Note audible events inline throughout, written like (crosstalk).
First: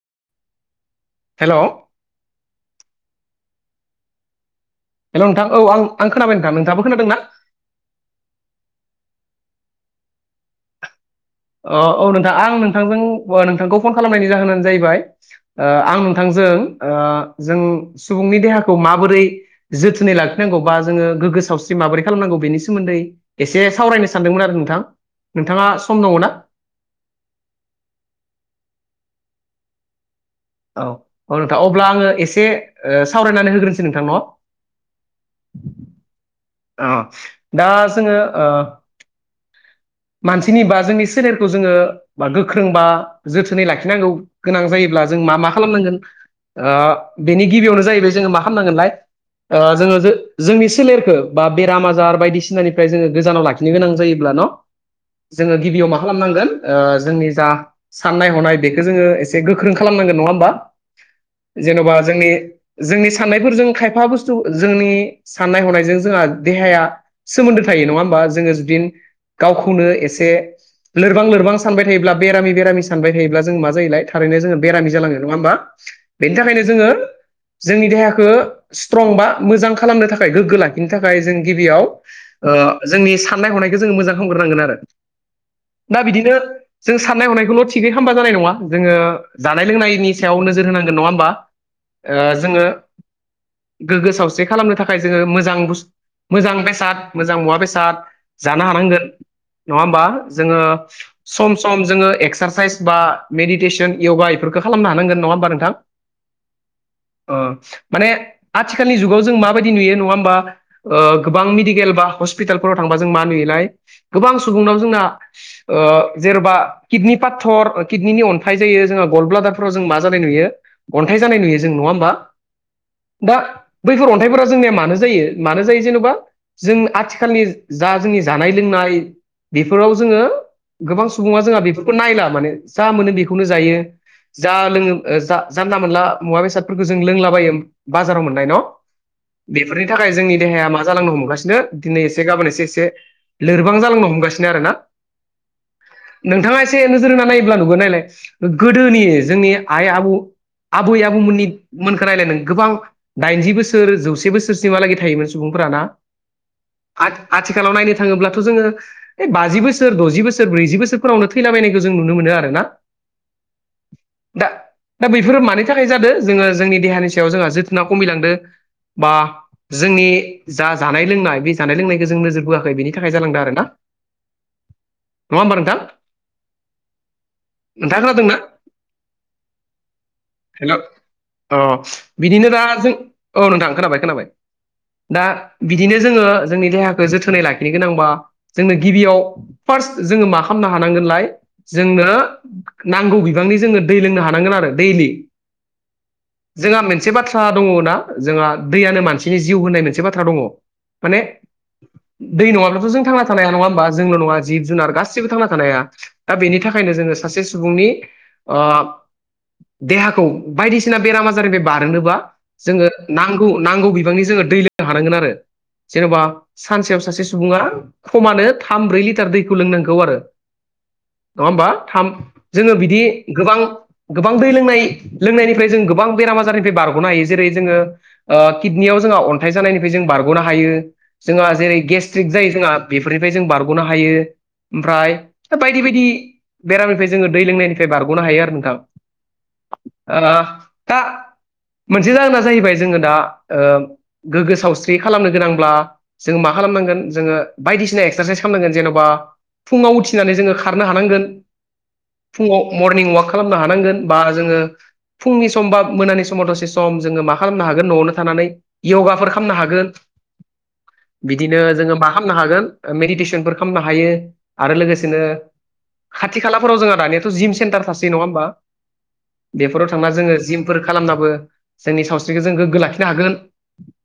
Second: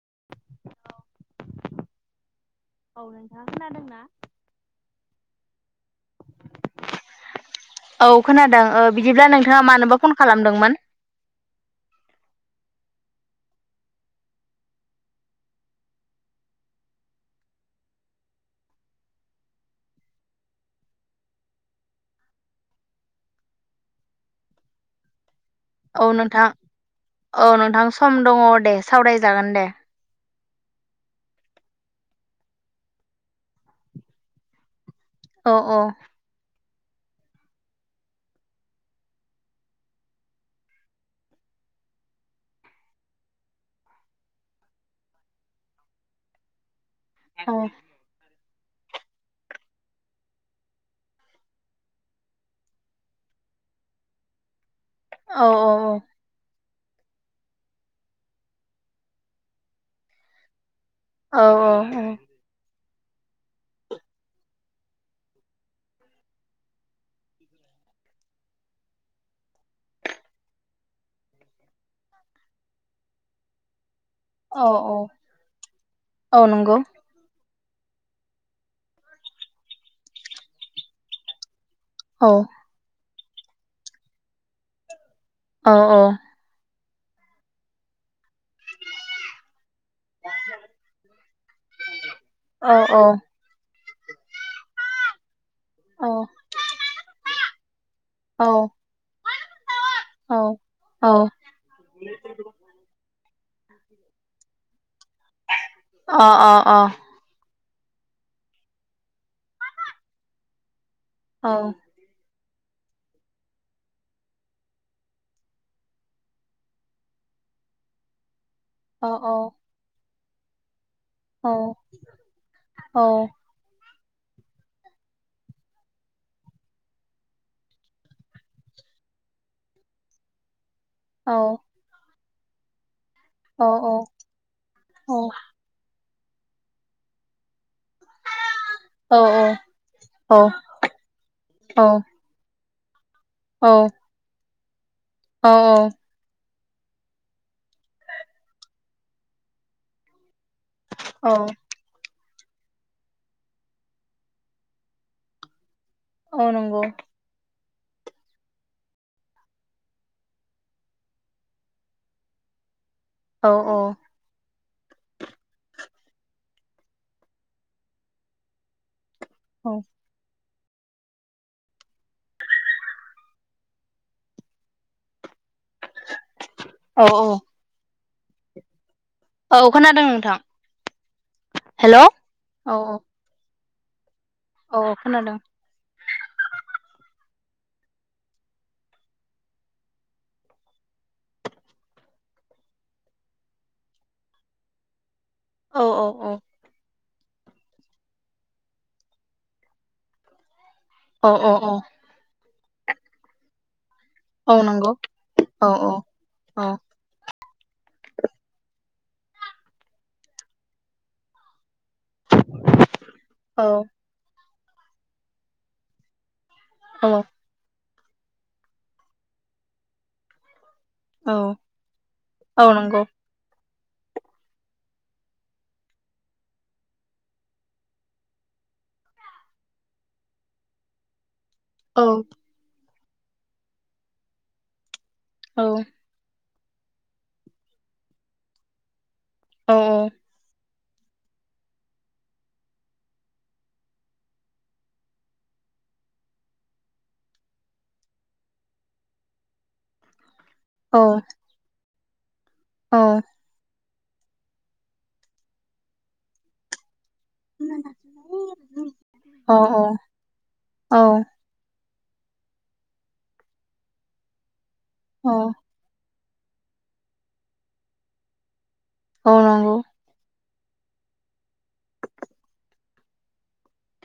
औ। हेल'। औ नोंथाङा खोनादोंना? हेल' नोंथां औ आं आं खोनाबाय नोंथां नोंथाङाबो खोनादोंना? औ खोनादों ओ बिदिब्ला नोंथाङा मानोबा फन खालामदोंमोन? औ नोंथां आं नोंथांजों नोंथांखौ फन खालामनायनि जाहोनानो जाहैबाय ओ आं नोंथांजों जों ओ जों सुबुंनि देहाखौ माबोरै जोथोनै लाखिनांगौ बा जोङो गो गोगो सावस्रि माबोरै खालामनांगौ बेनि सोमोन्दै एसे सावरायनो सानदोंमोन आरो नोंथां नोंथाङा सम औ दङ ना। नोंथां औ नोंथां सम दङ दे सावराय जागोन दे। औ औ नोंथां अब्ला आङो एसे सावरायनानै होग्रोनसै नोंथां न। औ औ। अ दा जोङो ओं। मानसिनि बा जोंनि सोलेरखौ जोङो बा गोख्रों बा जोथोनै लाखिनांगौ गोनां जायो। जों मा मा खालामनांगोन ओ बेनि औ गिबियावनो जाहैबाय जोङो मा खालामनांगोनलाय। ओ जोङो जोंनि सोलेरखौ बा बेराम आजार बायदिसिनानिफ्राय जोङो गोजानाव लाखिनो गोनां जायोब्ला न'। औ जोङो औ गिबियाव औ मा खालामनांगोन। ओ जोंनि जा साननाय हनाय बेखौ जोङो एसे गोख्रों खालामनांगोन नङा होमबा। औ जेन'बा जोंनि जोंनि साननायफोरजों खायफा बुस्थु जोंनि साननाय हनायजों जोंहा देहाया सोमोन्दो थायो। नङा होनबा जोङो जुदि गावखौनो एसे लोरबां लोरबां सानबाय थायोब्ला बेरामि बेरामि सानबाय थायोब्ला जों मा जायोलाय थारैनो जोङो औ बेरामि जालाङो औ नङा होमबा बेनि औ थाखायनो नंगौ जोङो जोंनि देहाखौ स्ट्रं बा मोजां खालामनो थाखाय गोग्गो लाखिनो थाखाय जों गिबियाव ओ औ जोंनि साननाय हनायखौ जोङो मोजां खालामग्रोनांगोन आरो औ औ दा बिदिनो जों साननाय हनायखौल' थिगै खालामबा जानाय नङा जोङो जानाय लोंनायनि सायाव नोजोर होनांगोन नङा होमबा। ओ जोङो औ गोग्गो सावस्रि खालामनो थाखाय जोङो मोजां औ मोजां बेसाद मोजां मुवा बेसाद औ जानो हानांगोन नङा होमबा औ जोङो औ सम सम जोङो एक्सारसाइस बा मेडिटेस य'गा बेफोरखौ खालामनो हांगोन नङा होमबा नोंथां। अ अ अ। ओ माने आथिखालनि जुगाव जों माबायदि नुयो नङा होमबा ओ गोबां औ मेडिकेल बा हसपि स्पिटालफोराव थांबा जों म नुयोलाय गोबां सुबुंनाव जोंना ओ जेन'बा किडनि पाथर किडनिनि अन थाय जायो जोंहा औ गल औ ब्लादारफोराव जों मा जानाय नुयो। अन्थाइ जानाय औ नुयो जों नङा होमबा औ दा बैफोर अन्थाइफोरा जोंनिया मानो जायो मानो जायो जेनेबा जों आथिखालनि जा जोंनि जानाय लोंनाय बेफोराव जोङो गोबां सुबुङा जोंहा बेफोरखौ नायला माने जा मोनो बे खौनो औ जायो जा लोङो जानला मानला मुवा बेसादफोरखौ जों लोंलाबायो। बाजाराव मोननाय न'। बेफोरनि थाखाय जोंनि देहाया मा जालांनो हमगासिनो औ दिनै एसे गाबोन एसे एसे लोरबां जालांनो हमगासिनो आरोना। औ औ। एसे नोजोर होना नायोब्ला नुगोन नायलाय गोदोनि जोंनि आइ आबौ आबै आबौमोननि औ मोनखौ नायलाय गोबां दाइनजि बोसोर जौसे बोसोरसिहालागै थायोमोन सुबुंफोराना। औ नंगौ। आथिखालाव नायनो थाङोब्लाथ' जोङो बे बाजि बोसोर, द'जि बोसोर, ब्रैजि बोसोरफोरावनो थैलाबायनायखौ जों नुनो मोनो आरो ना। औ दा दा बैफोर मानि थाखाय जादों जोङो जोंनि देहानि सायाव जोंहा जोथोन खमिलांदो बा औ जोंनि जा जानाय लोंनाय बे जानाय लोंनायखौ जों नोजोर बोयाखै बेनि थाखाय जालांदों आरोना। नङा होनबा नोंथां? औ औ। नोंथाङा खोनादोंना? औ खोनादों नोंथां हेल' अ हेलौ बिदिनो दा औ जों औ नोंथां। खोनाबाय खोनाबाय। औ दा खोनादों बिदिनो जोङो जोंनि देहाखौ जोथोनै लाखिनो गोनांबा जोंनो गिबियाव फार्स्ट जोङो मा खालामनो हानांगोनलाय जोंनो नांगौ बिबांनि जोङो दै लोंनो हानांगोन आरो दैलि। औ औ औ। जोंहा मोनसे बाथ्रा दङना जोंहा दैयानो मानसिनि जिउ होननाय मोनसे बाथ्रा दङ। माने अ अ औ। दै नङाब्लाथ' जों थांना थानो हाया नङा होमबा? जोंल' नङा औ जिब-जुनार नंगौ गासिबो थांना थानो औ हाया। औ दा बेनि औ थाखायनो जोङो सासे सु बुंनि ओ देहाखौ बायदिसिना बेराम-आजारनिफ्राय बार ग'नोब्ला जोङो नांगौ औ नांगौ बिबांनि जोङो दै लोंनो हानांगोन आरो। जेन'बा सानसेयाव औ सासे सुबुङा खमानो थाम, ब्रै लिटार दैखौ लोंनांगौ आरो। औ नङा होमबा? थाम औ जोङो बिदि नंगौ गोबां गोबां दै लोंनाय-लोंनायनिफ्राय जों गोबां बेराम आजारनिफ्राय बारग'नो हायो। जेरै- जोङो ओ किडनियाव जों अन्थाइ जानायनिफ्राय जों बारग'नो हायो। जोंहा जेरै- औ गेस्ट्रिक जायो जोंहा बेफोरनिफ्राय जों बारग'नो हायो। ओमफ्राय औ बायदि बायदि बेरामनिफ्राय जोङो दै लोंनायनिफ्राय बारग'नो हायो आरो नोंथां। औ ओ दा मोनसे जाहोना जाहैबाय जोङो दा ओ गोगो सावस्रि खालामनो गोनांब्ला जों मा खालामनांगोन जोङो। बायदिसिना एक्चारचाइस खालामनांगोन। जेन'बा फुङाव उथिनानै जोङो खारनो औ हानांगोन। फुङाव औ मरनिं वाक खालामनो हानांगोन, बा जोङो फुंनि सम बा मोनानि समाव दसे सम जोङो मा खालामनो हागोन न'आवनो थानानै यगाफोर औ खालामनो हागोन। बिदिनो जोङो मा खालामनो हागोन, मेडिटेसनफोर खालामनो हायो आरो लोगोसेनो खाथि खालाफोराव जोंहा दानियाथ' जिम सेन्टार थासै नङा होमबा? औ नंगौ औ नंगौ बेफोराव थांना जोङो जिम फोर खालामनाबो जोंनि सावस्रिखौ जों गोग्गो लाखिनो हागोन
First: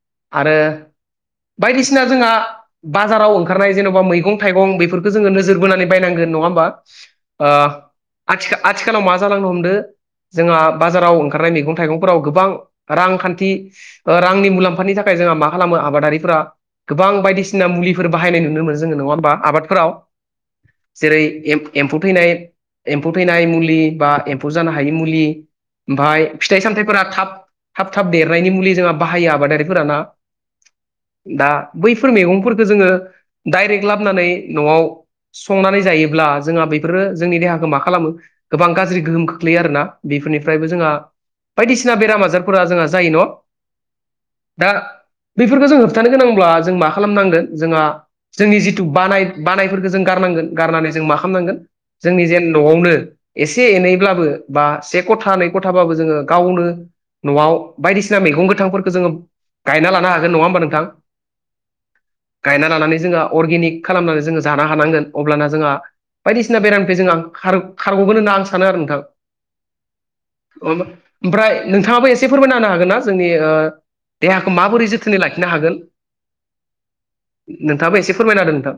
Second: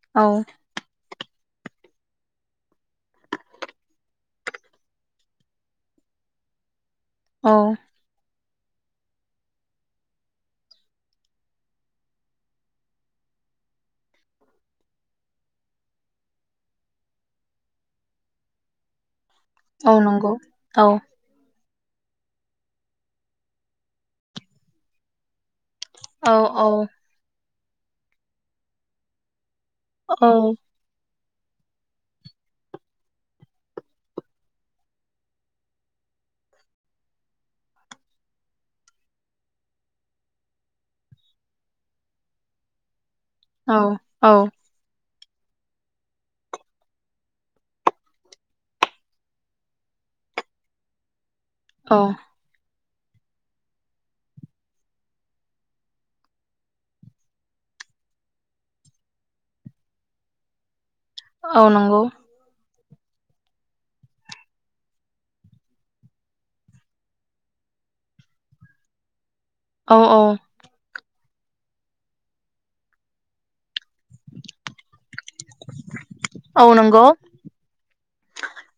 औ आरो बायदिसिना जोंहा बाजाराव ओंखारनाय जेन'बा मैगं-थाइगं बेफोरखौ जोङो नोजोर बोनानै बायनांगोन नङा होमबा? ओ औ आथि-आथिखालाव मा जालांनो हमदों जोंहा बाजाराव ओंखारनाय मैगं-थाइगंफोराव गोबां रांखान्थि ओ रांनि मुलाम्फानि थाखाय जोंहा मा खालामो आबादारिफोरा गोबां बायदिसिना मुलिफोर बाहायनाय नुनो मोनो जोङो नङा होमबा? आबादफोराव औ जेरै- एम्फौ एम्फौ थैनाय-एम्फौ थैनाय मुलि बा एम्फौ जानो हायि मुलि, ओमफ्राय फिथाइ औ सामथाइफोरा थाब, थाब थाब देरनायनि मुलि जोंहा बाहायो आबादारि औ। दा बैफोर मैगंफोरखौ जोङो डाइरेक्ट लाबोनानै न'आव संनानै जायोब्ला जोंहा बेफोरो जोंनि देहाखौ मा खालामो गोबां गाज्रि गोहोम खोख्लैयो आरोना। बेफोरनिफ्रायबो जोंहा बायदिसिना बेराम-आजारफोरा जोंहा जायो न'? औ औ। दा बेफोरखौ जों होबथानो गोनांब्ला जों मा खालामनांगोन? जोंहा जोंनि जिथु बानाय-बानायफोरखौ जों गारनांगोन गारनानै जों मा खालामनांगोन? जोंनि जेन न'आवनो एसे एनैब्लाबो बा से खथा, नै खथाबाबो जोङो गावनो न'आव बायदिसिना बायसिना मैगं गोथांफोरखौ जोङो गायना लानो हागोन नङा होमबा नोंथां। औ नंगौ। गायना लानानै जोंहा अर्गेनिक खालामनानै जोङो जानो हानांगोन अब्लाना जोंहा बायदिसिना बेरामनिफ्राय जों खारग'-खारग'गोन होनना आं सानो आरो नोंथां। (unintelligible) औ ओमफ्राय नोंथाङाबो एसे फोरमायना होनो हागोन ना जोंनि देहाखौ माबोरै जो जोथोनै लाखिनो हागोन औ नंगौ नोंथाङाबो एसे फोरमायनादों नोंथां?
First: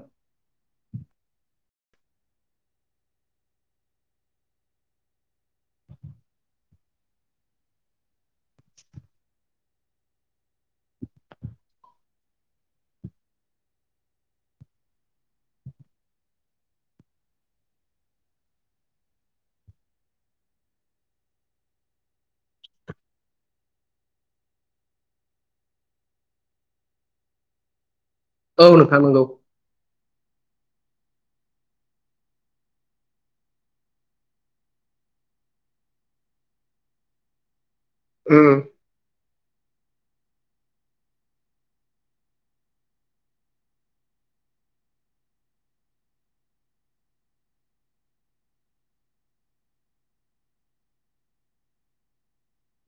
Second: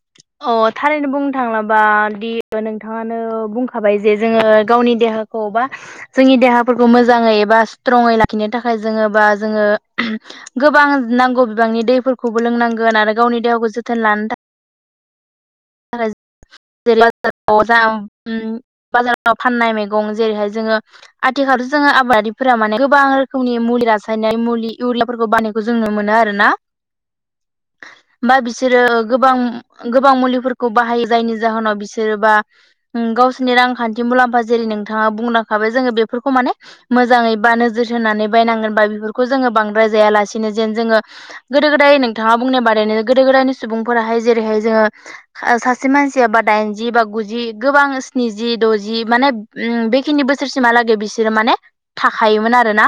अ थारैनो बुंनो थाङलाबा दि नोंथाङानो बुंखाबाय जे जोङो गावनि देहा बा जोंनि देहाफोरखौ मोजाङै एबा स्ट्रङै लाखिनो थाखाय जोङो बा जोङो गोबां नांगौ बिबांनि दैफोरखौबो लोंनांगोन आरो गावनि देहाखौ जोथोन लानो थाखाय (inaudible) जै बाजाराव फाननाय मैगं जेरैहाय जोङो आथिखाल जोङो आबादारिफोरा माने गोबां रोखोमनि मुलि रासायनाय मुलि इउरियाफोरखौ बानायखौ जों नु मोनो आरोना (inaudible) बा बिसोरो नोंथां नंगौ गोबां गोबां मुलिफोरखौ बाहायो जायनि जाहोनाव बिसोरोबा गावसोरनि रांखान्थि मुलाम्फा जेरै नोंथाङा बुंलांखाबाय जोङो बेफोरखौ मान मोजाङै बा नोजोर होनानै औ बायनांगोन बा बेफोरखौ खौ जोङो बांद्राय जायालासिनो जेन जोङो गोदो गोदाय नोंथाङा बुंनाय बादैनो गोदो गोदायनि सुबुंफोराहाय जेरैहाय जोङ सासे मानसि बा दाइनजि बा गुजि गोबां स्निजि द'जि माने बेखिनि बोसोरसिमहालागै बि बिसोरो माने थाखोमोन आरोोना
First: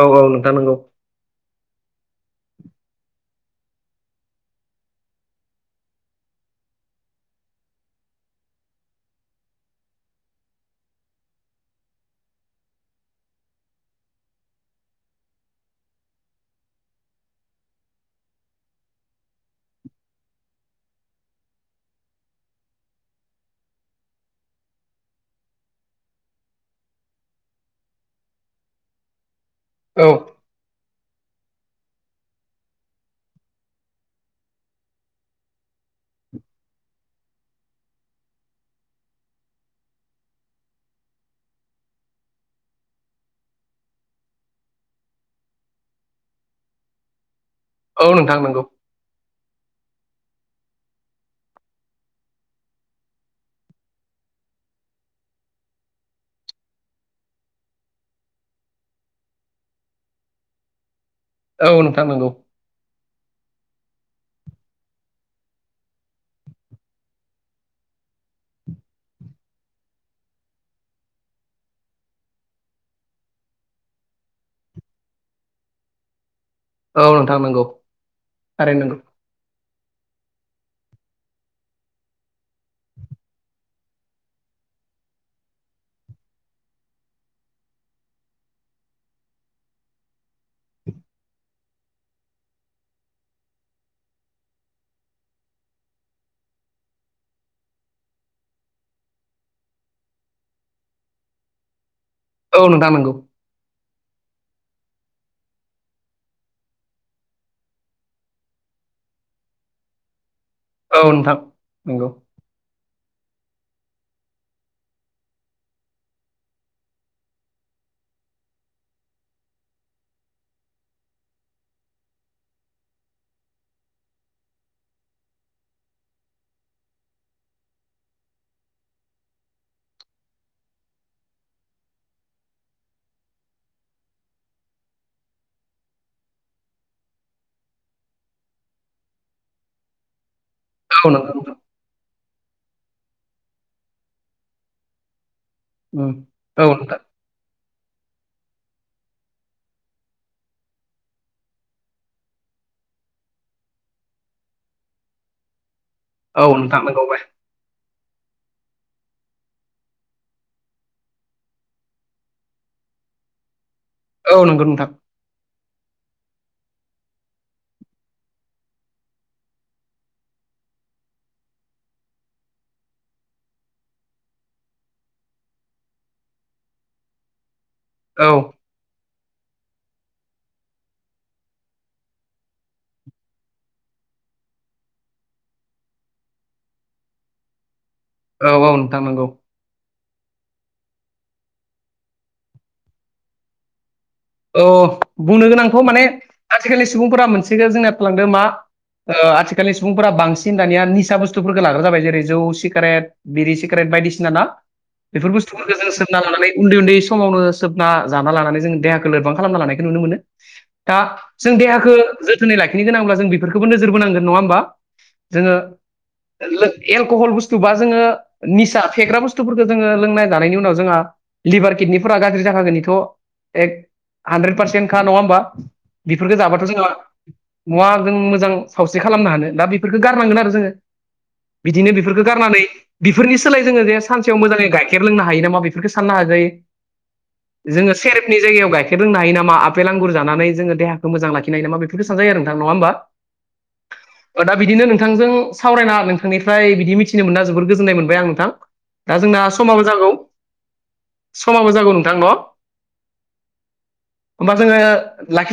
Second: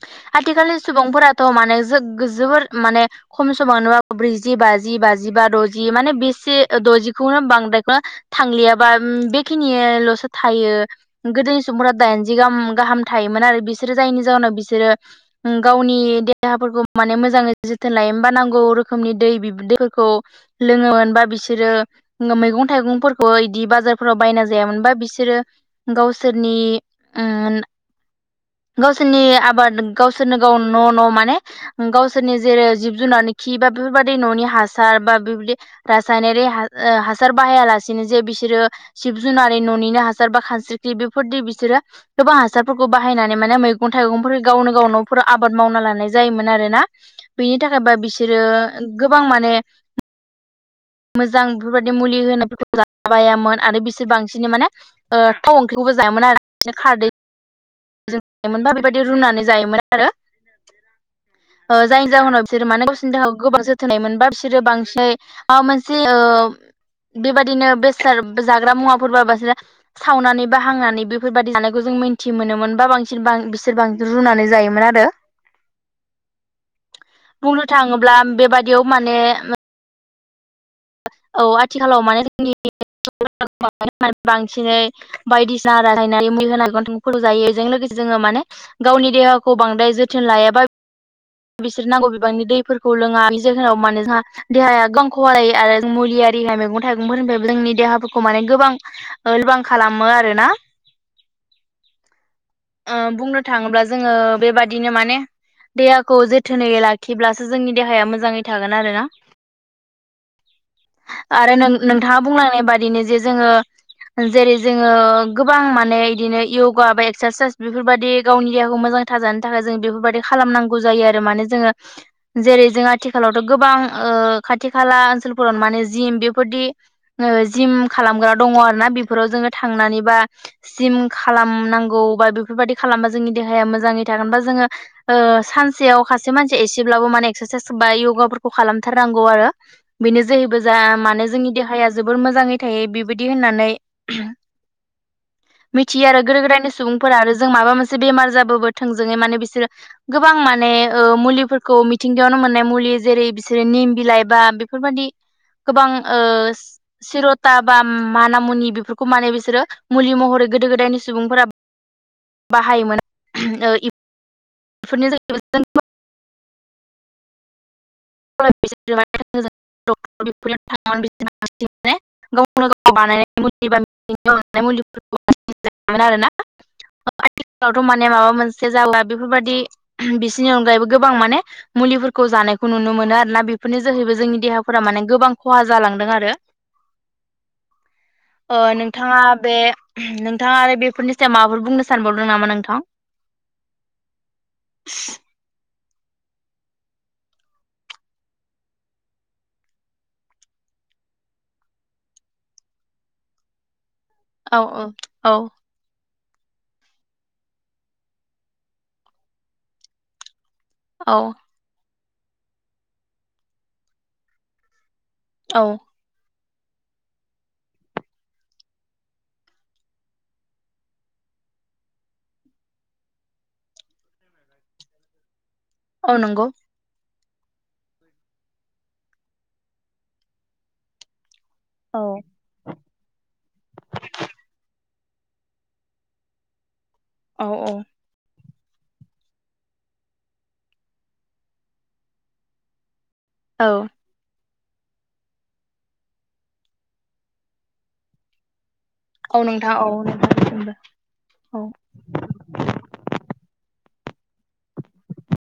औ नोंथां नंगौ आथिखालनि सुबुंफोरा थ' माने जोोबद माने खम समाव ना ब्रैजि बाजि बाजि बा द'जि माने बेसे द'जिखौनो बांद्रायखौनो थांलियाबा बेखिनियल'सो थायो गोदो सुबुं दाइनाह गाहाम थायोमोन आरो बिसोरो जायनि जाहोनाव बिसोरो गावनि देहा माने मोजांङै जोथोन लायोमोन बा नांगौ रोखनि दैफोरखौ लोङोमोना बिसोर बिसोरो मैगं थाइगंफोरखौ बिदि बाजारफोराव बायना जायामोनबा बिसोरो गावसोरनि गावसोरनि आबाद औ गावसोरनो गाव न' न' माने गावसोरनि जेरै जिब जुनार खि बा बेफोरबदि न'नि हासार बा बेदि हासार बाहायालासेनो जे बिसोरो सिब जुनार न'निनो हासार बा खानस्रिख्रि फोरदि बिसोरो गोबां हासारफोरखौ बाहायनानै माने मैगं थाइगं गावनो गाव न'फोराव आबाद मावना लानाय जायोमोन आरोना बिनि थाखायबा बिसोरो गोबां माने (inaudible) मोजां बेफोरबायाददि मुलि होनायफोरखौ जाबायामोन आरो बिसोर बांसिन माने थाव ओंख्रिखौबो जायामोन खारदैना बेबायदि रुनानै जायोमोन आरो औ नोंथां जायनि नंगौ जाहोनाव बिसोरो माने गावसोरनि थाखाय गोबां जोथोननाय मोनबा बिसोरो बांसिन मोनसे बेबायदिनो बेसाद जाग्रा मुवाफोरब बसिनो सावनानै बााहांनानै बेफोरबायदि जानायखौ जों मिथि मोनोमोन बा बांसिन बिसोर बांसिन रुनानै जायोमोन आरो (inaudible) औ नोंथां नंगौ औ नोंथां नंगौ बुंनो थाङोब्ला थारैनो बेबाददियाव नंगौ माने औ आथिखालाव माने जोंनि होन बांसिनै बायदिसिना रायनानै मु होनानैथां फ जायो बेजों लोगोसे जोङो माने गावनि देहाखौ बांद्राय जोथोन लायाबा बिसोर नांगौ बिबांनि दैफोरखौ लोङा बि जाहोनाव मानो जोंहा देहाया गां खलाय आरो मुलि आरिाय मैगं थाइगंफोरनिफ्रायबो जोंनि देहाफोरखौ माने गोबां लोरबां खालामो आरोना (inaudible) नोंथां नंगौ बुंनो थाङोब्ला जोङो बेबादि बिदिनो माने देहाखौ जोथोनै लाखिब्लासो जोंनि देहाया मोजाङै थागोन आरो ना (inaudible) औ नोंथां आरो नों नंगौ नोंथाङा बुंलांनाय बादिनो जे जोङो जेरै जोङो गोबां माने बिदिनो यगा बा एक्सारसाइस बेफोरबादि गावनि देहाखौ मोजां थाजानो थाखाय जों बेफोरबादि खालामनांगौ जायो आरो माने जोङो जे जेरै जों आथिखालावथ' गोबां ओ खाथि खाला ओनसोलफोराव माने जिम बेफोरदि जिम खालामग्रा दङ आरोना बेफोराव जोङो थांनानै बा जिम खालामनांगौ बा बे बेफोरबादि खालामबा जोंनि देहाया मोजाङै थागोन बा जोङो ओ सानसेयाव खासे मानसिया एसेब्लाबो माने एक्सार सायस बा योगाफोरखौ खालामथारनांगौ आरो बेनो जोहैबो जा औ मानो नंगौ जोंनि नोंथां देहाया जोबोर मोजाङै थायो बेबायदि होननानै औ मिथियो आरो गोदो गोदायनि नोंथां सुबुंफोरा आरो जों माबा मोनसे बेमार जाबाबो थोंजोङै माने बिसोरो गोबां माने ओ मुलिफोरखौ मिथिंगायावनो मोननाय मुलि जेरै बिसोरो निम बिलाइ बा बेफोरबादि गोबां ओ औ नोंथां नंगौ सिर'था बा माना मुनि बेफोरखौ माने बिसोरो मुलि महरै गोदो गोदायनि सुबुंफोरा बाहायोमोन ओ इप औ नंगौ नोंथां (inaudible) (inaudible) (inaudible) (inaudible) माने औ माबा मोनसे जाला बेफोरबादि बिसिनि अनगायैबो गोबां माने मुलिफोरखौ जानायखौ नुनो मोन मोनो आरोना बेफोरनि जोहैबो जोंनि देहाफोरा माने गोबां खहा जालांदों आरो ओ औ नोंथां नोंथाङा नंगौ बे नोंथाङा आरो बेफोरनि सायाव माबाफोर बुंनो सानबावदों नामा नोंथां अह बुंनो गोनांथ' माने आथिखालनि सुबुंफोरा मोनसेखौ जोंनाया फालांदों मा ओ आथिखालनि सुबुंफोरा बांसिन दानिया निसा बुस्थुफोरखौ लाग्रा जाबाय जेरै जौ सिगारेट बिरि सिगारेट बायदिसिन जों आरोना औ बेफोर औ बुस्थुफोरखौ जोङो सोबना लानानै उन्दै उन्दै समावनो सोबना जाना लानानै जोङो देहा लोरबां खालामना लानायखौ नुनो मोनो दा औ जों देहाखौ जोथोनै लाखिनो गोनांब्ला जों बेफोरखौबो नोजोर बोनांगोन नङा होमबा जोङो औ लो एलक'हल बुस्थु बा जोङो निसा फेग्रा बुस्थुफोरखौ जोङो लोंनाय जानायनि उनाव जोंहा लिभार किडनिफोरा गाज्रि जाखागोननिथ' एक हानद्रेद पारसेन्टखा नङा होमबा औ बेफोरखौ नंगौ जाबाथ' जोंहा महा जों मोजां सावस्रि खालामनो हानो दा बेफोरखौ गारनांगोन आरो जोङो बिदिनो औ बेफोरखौ गारनानै बिफोरनि सोलाय जोङो जे सानसेयाव मोजाङै गायखे खेर लोंनो हायो नामा बेफोरखौ साननो हाजायो औ औ जोङो सेरेफनि जायगायाव गायखेर खेर लोंनो हायो नामा आपेल आंगुर जानानै जोङो देहाखौ मोजां लाखिनाय (unintelligible) बेफोरखौ सानजायो आरो नोंथां नङा होमबा औ दा बिदिनो नोंथांजों सावरायना नोंथांनिफ्राय बिदि मिथिनो मोनना जोबोर गोजोननाय मोनबाय आं नोंथां दा जोंना औ नोंथां समाबो औ जागौ नोंथांनिसिमबो औ समाबो जागौ नोंथां न' होमबा जोङो लाखिथार